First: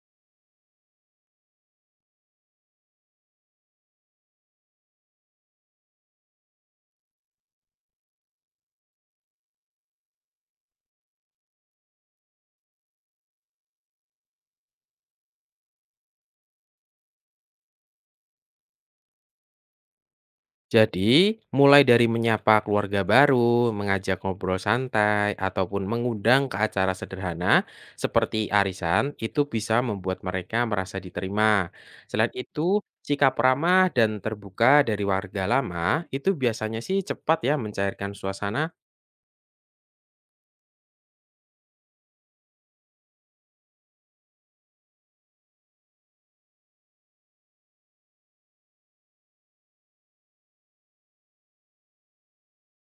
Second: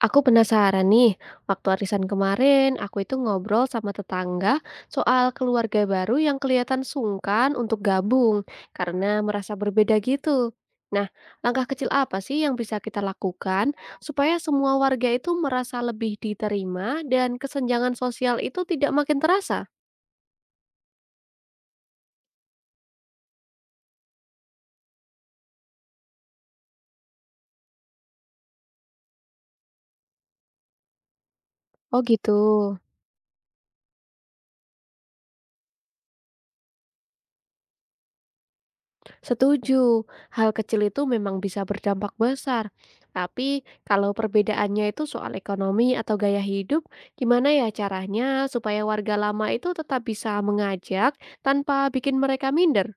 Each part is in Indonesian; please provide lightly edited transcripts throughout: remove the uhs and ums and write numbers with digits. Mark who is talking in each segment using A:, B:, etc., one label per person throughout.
A: Aku penasaran nih, waktu arisan kemarin aku itu ngobrol sama tetangga soal keluarga baru yang kelihatan sungkan untuk gabung karena merasa berbeda gitu. Nah, langkah kecil apa sih yang bisa kita lakukan supaya semua warga itu merasa lebih diterima dan kesenjangan sosial itu tidak makin terasa?
B: Jadi, mulai dari menyapa keluarga baru, mengajak ngobrol santai, ataupun mengundang ke acara sederhana seperti arisan, itu bisa membuat mereka merasa diterima.
A: Oh
B: Selain
A: gitu.
B: itu, sikap ramah dan terbuka dari warga lama itu biasanya sih cepat ya mencairkan suasana.
A: Setuju, hal kecil itu memang bisa berdampak besar. Tapi kalau perbedaannya itu soal ekonomi atau gaya hidup, gimana ya caranya supaya warga lama itu tetap bisa mengajak tanpa bikin mereka minder?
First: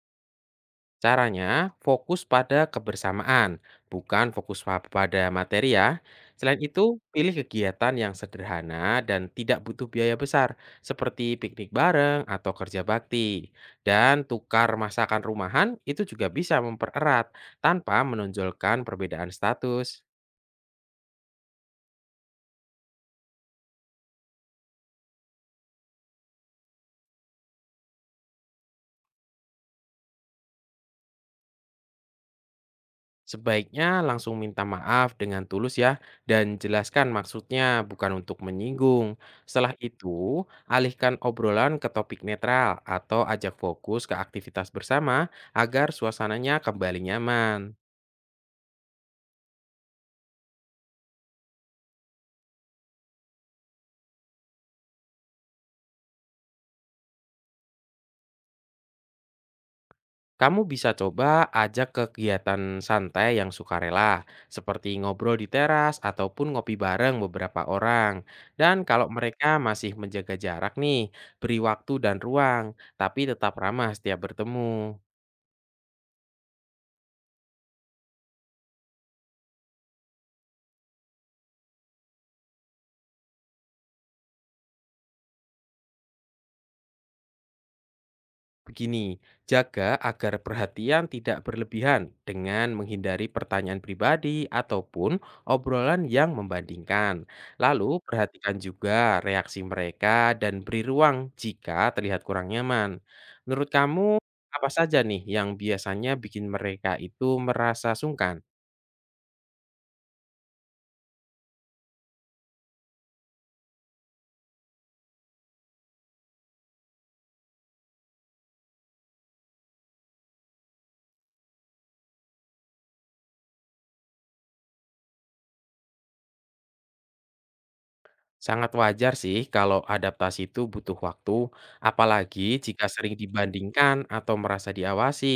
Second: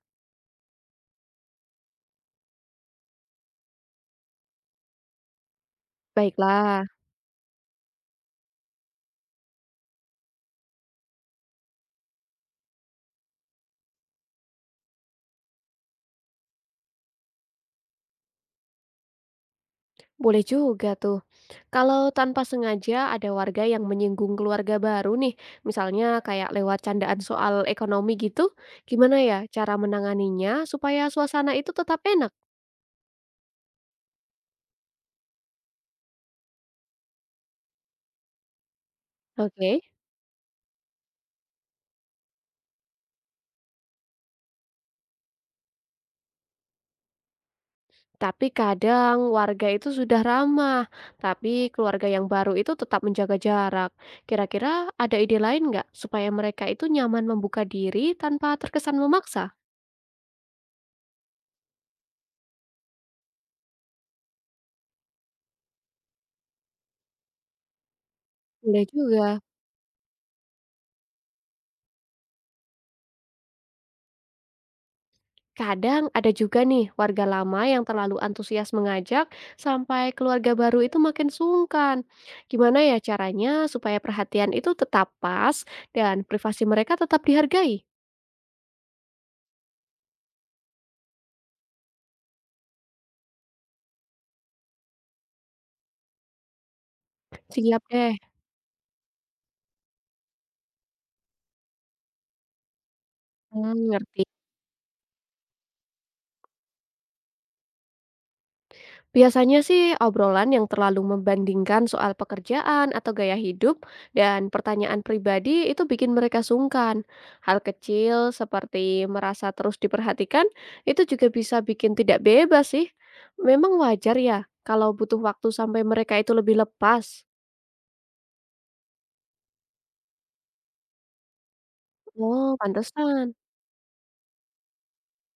B: Caranya fokus pada kebersamaan, bukan fokus pada materi ya. Selain
A: Baiklah,
B: itu, pilih kegiatan yang sederhana dan tidak butuh biaya besar, seperti piknik bareng atau kerja bakti. Dan tukar masakan rumahan itu juga bisa mempererat tanpa menonjolkan perbedaan status.
A: boleh juga tuh. Kalau tanpa sengaja ada warga yang menyinggung keluarga baru nih, misalnya kayak lewat candaan soal ekonomi gitu, gimana ya cara menanganinya supaya suasana itu tetap enak?
B: Sebaiknya langsung minta maaf dengan tulus ya, dan jelaskan maksudnya bukan untuk menyinggung. Setelah
A: Oke.
B: itu, alihkan obrolan ke topik netral atau ajak fokus ke aktivitas bersama agar suasananya kembali nyaman.
A: Tapi kadang warga itu sudah ramah, tapi keluarga yang baru itu tetap menjaga jarak. Kira-kira ada ide lain nggak supaya mereka itu nyaman membuka diri tanpa terkesan memaksa?
B: Kamu bisa coba ajak ke kegiatan santai yang sukarela, seperti ngobrol di teras ataupun ngopi bareng beberapa orang. Dan
A: Boleh
B: kalau
A: juga.
B: mereka masih menjaga jarak nih, beri waktu dan ruang, tapi tetap ramah setiap bertemu.
A: Kadang ada juga nih warga lama yang terlalu antusias mengajak sampai keluarga baru itu makin sungkan. Gimana ya caranya supaya perhatian itu tetap pas dan privasi mereka tetap dihargai?
B: Begini, jaga agar perhatian tidak berlebihan dengan menghindari pertanyaan pribadi ataupun obrolan yang membandingkan.
A: Siap
B: Lalu,
A: deh.
B: perhatikan juga reaksi mereka dan beri ruang jika terlihat kurang nyaman. Menurut
A: Hmm,
B: kamu,
A: ngerti.
B: apa saja nih yang biasanya bikin mereka itu merasa sungkan?
A: Biasanya sih obrolan yang terlalu membandingkan soal pekerjaan atau gaya hidup dan pertanyaan pribadi itu bikin mereka sungkan. Hal kecil seperti merasa terus diperhatikan itu juga bisa bikin tidak bebas sih. Memang wajar ya kalau butuh waktu sampai mereka itu lebih lepas.
B: Sangat wajar sih kalau adaptasi itu butuh waktu,
A: Oh,
B: apalagi jika sering
A: pantesan.
B: dibandingkan atau merasa diawasi.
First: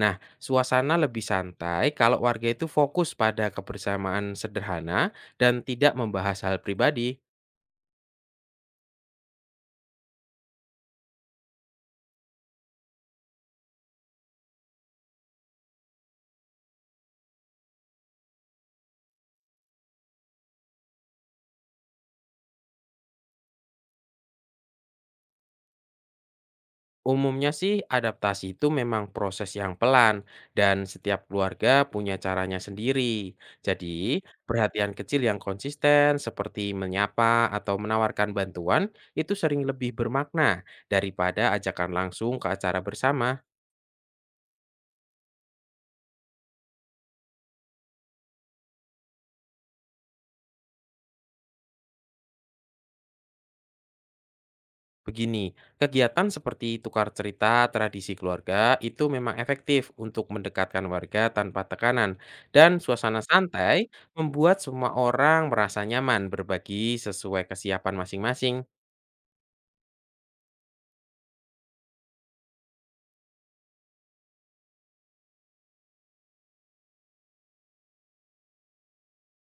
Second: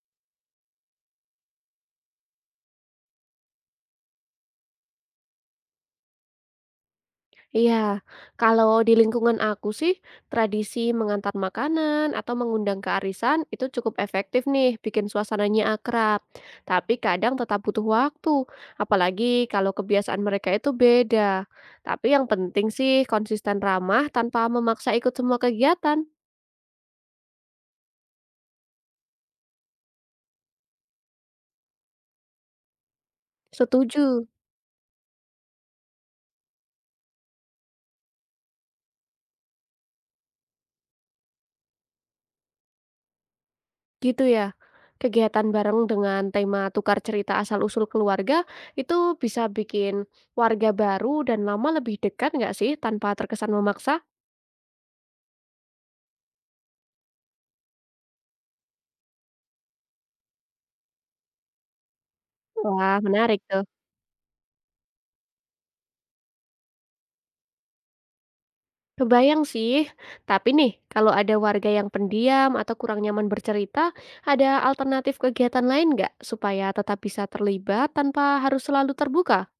B: Nah, suasana lebih santai kalau warga itu fokus pada kebersamaan sederhana dan tidak membahas hal pribadi.
A: Iya, kalau di lingkungan aku sih, tradisi mengantar makanan atau mengundang ke arisan itu cukup efektif nih, bikin suasananya akrab. Tapi kadang tetap butuh waktu, apalagi kalau kebiasaan mereka itu beda. Tapi yang penting sih konsisten ramah tanpa memaksa ikut semua kegiatan.
B: Umumnya sih adaptasi itu memang proses yang pelan dan setiap keluarga punya caranya sendiri. Jadi,
A: Setuju,
B: perhatian kecil yang konsisten seperti menyapa atau menawarkan bantuan itu sering lebih bermakna daripada ajakan langsung ke acara bersama.
A: gitu ya. Kegiatan bareng dengan tema tukar cerita asal-usul keluarga itu bisa bikin warga baru dan lama lebih dekat nggak sih tanpa terkesan memaksa?
B: Begini, kegiatan seperti tukar cerita tradisi keluarga itu memang efektif untuk mendekatkan warga tanpa tekanan, dan
A: Wah,
B: suasana
A: menarik tuh.
B: santai membuat semua orang merasa nyaman berbagi sesuai kesiapan masing-masing.
A: Kebayang sih. Tapi nih, kalau ada warga yang pendiam atau kurang nyaman bercerita, ada alternatif kegiatan lain nggak supaya tetap bisa terlibat tanpa harus selalu terbuka?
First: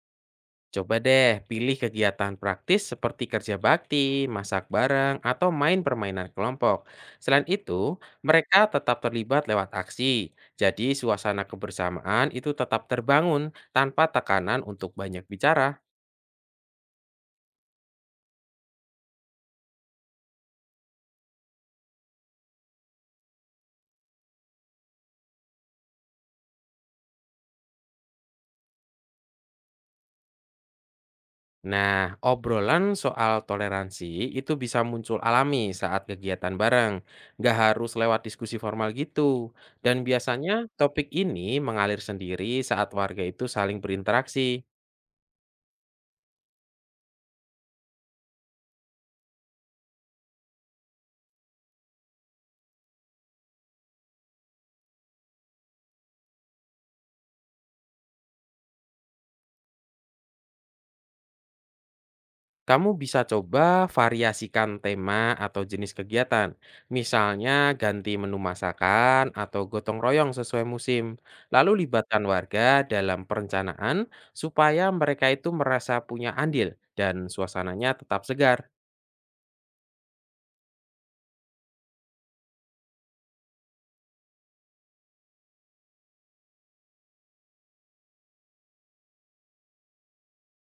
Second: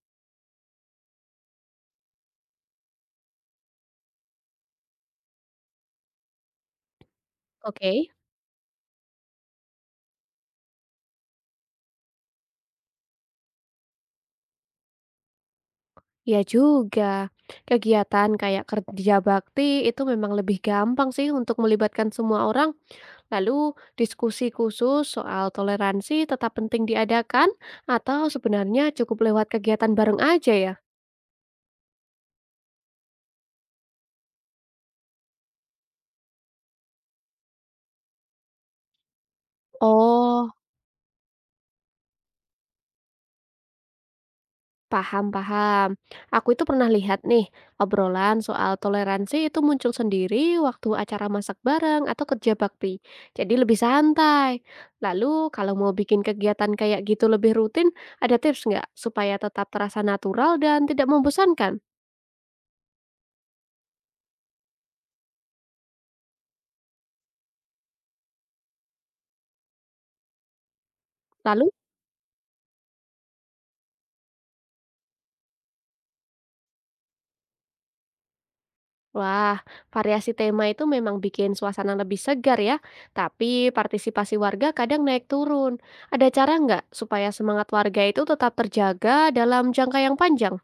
B: Coba deh pilih kegiatan praktis seperti kerja bakti, masak bareng, atau main permainan kelompok. Selain itu,
A: Oke.
B: mereka tetap terlibat lewat aksi. Jadi, suasana kebersamaan itu tetap terbangun tanpa tekanan untuk banyak bicara.
A: Ya juga. Kegiatan kayak kerja bakti itu memang lebih gampang sih untuk melibatkan semua orang. Lalu diskusi khusus soal toleransi tetap penting diadakan atau sebenarnya cukup lewat kegiatan bareng aja ya?
B: Nah, obrolan soal toleransi itu bisa muncul alami saat kegiatan bareng, nggak harus lewat diskusi formal gitu. Dan
A: Oh,
B: biasanya topik ini mengalir sendiri saat warga itu saling berinteraksi.
A: Paham paham. Aku itu pernah lihat nih, obrolan soal toleransi itu muncul sendiri waktu acara masak bareng atau kerja bakti. Jadi lebih santai. Lalu kalau mau bikin kegiatan kayak gitu lebih rutin, ada tips nggak supaya tetap terasa natural dan tidak membosankan?
B: Kamu bisa coba variasikan tema atau jenis kegiatan, misalnya ganti menu masakan atau gotong royong sesuai musim.
A: Lalu,
B: Lalu libatkan warga dalam perencanaan supaya mereka itu merasa punya andil dan suasananya tetap segar.
A: wah, variasi tema itu memang bikin suasana lebih segar ya. Tapi partisipasi warga kadang naik turun. Ada cara nggak supaya semangat warga itu tetap terjaga dalam jangka yang panjang?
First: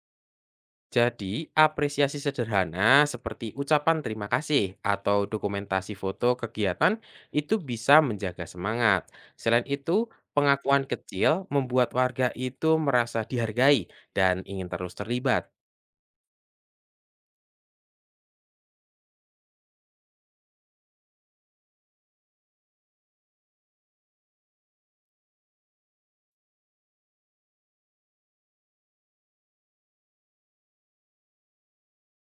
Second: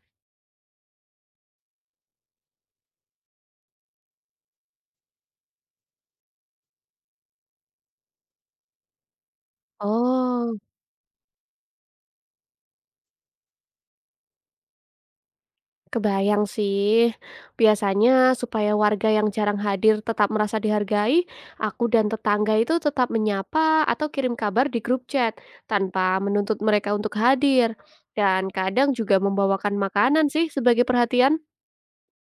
B: Jadi, apresiasi sederhana seperti ucapan terima kasih atau dokumentasi foto kegiatan itu bisa menjaga semangat. Selain itu,
A: Oh,
B: pengakuan kecil membuat warga itu merasa dihargai dan ingin terus terlibat.
A: kebayang sih. Biasanya supaya warga yang jarang hadir tetap merasa dihargai, aku dan tetangga itu tetap menyapa atau kirim kabar di grup chat tanpa menuntut mereka untuk hadir. Dan kadang juga membawakan makanan sih sebagai perhatian,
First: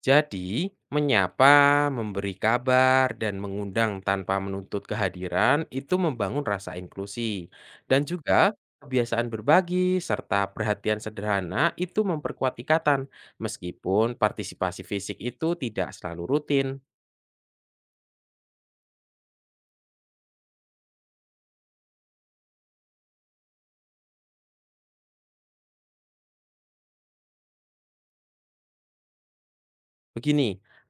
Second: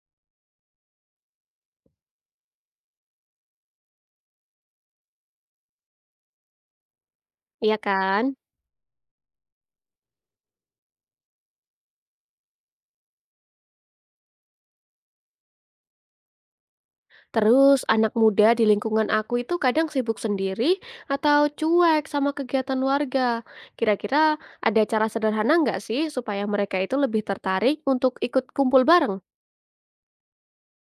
B: Jadi, menyapa, memberi kabar, dan mengundang tanpa menuntut kehadiran itu membangun rasa inklusi.
A: iya
B: Dan
A: kan?
B: juga kebiasaan berbagi serta perhatian sederhana itu memperkuat ikatan, meskipun partisipasi fisik itu tidak selalu rutin.
A: Terus anak muda di lingkungan aku itu kadang sibuk sendiri atau cuek sama kegiatan warga. Kira-kira ada cara sederhana nggak sih supaya mereka itu lebih tertarik untuk ikut kumpul bareng?
B: Begini,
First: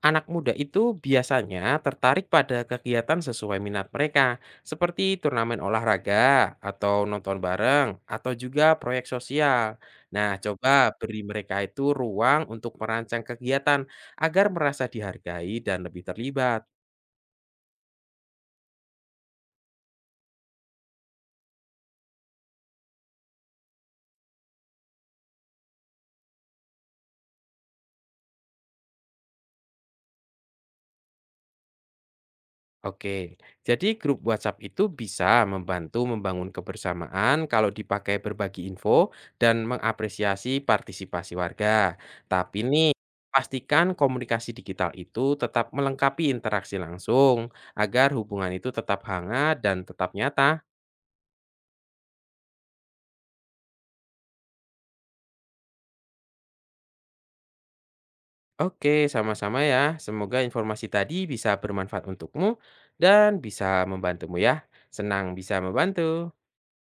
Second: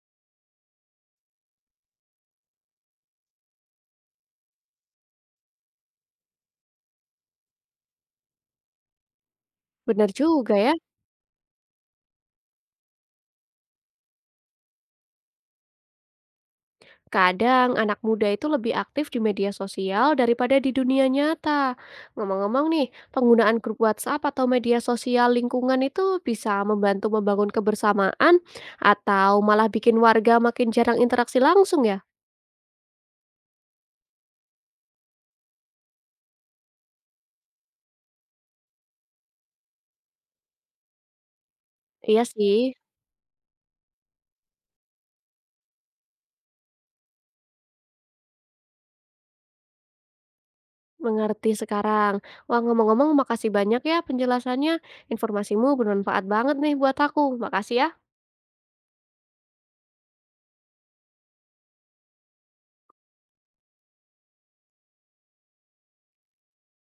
B: anak muda itu biasanya tertarik pada kegiatan sesuai minat mereka, seperti turnamen olahraga, atau nonton bareng, atau juga proyek sosial.
A: Benar
B: Nah,
A: juga ya.
B: coba beri mereka itu ruang untuk merancang kegiatan agar merasa dihargai dan lebih terlibat.
A: Kadang anak muda itu lebih aktif di media sosial daripada di dunia nyata. Ngomong-ngomong nih, penggunaan grup WhatsApp atau media sosial lingkungan itu bisa membantu membangun kebersamaan atau malah bikin warga makin jarang interaksi langsung ya?
B: Oke, jadi grup WhatsApp itu bisa membantu membangun kebersamaan kalau dipakai berbagi info dan mengapresiasi partisipasi warga.
A: Iya
B: Tapi
A: sih,
B: nih, pastikan komunikasi digital itu tetap melengkapi interaksi langsung agar hubungan itu tetap hangat dan tetap nyata.
A: mengerti sekarang. Wah, ngomong-ngomong makasih banyak ya penjelasannya. Informasimu bermanfaat banget nih buat aku. Makasih ya.
B: Oke, sama-sama ya. Semoga informasi tadi bisa bermanfaat untukmu dan bisa membantumu ya. Senang bisa membantu.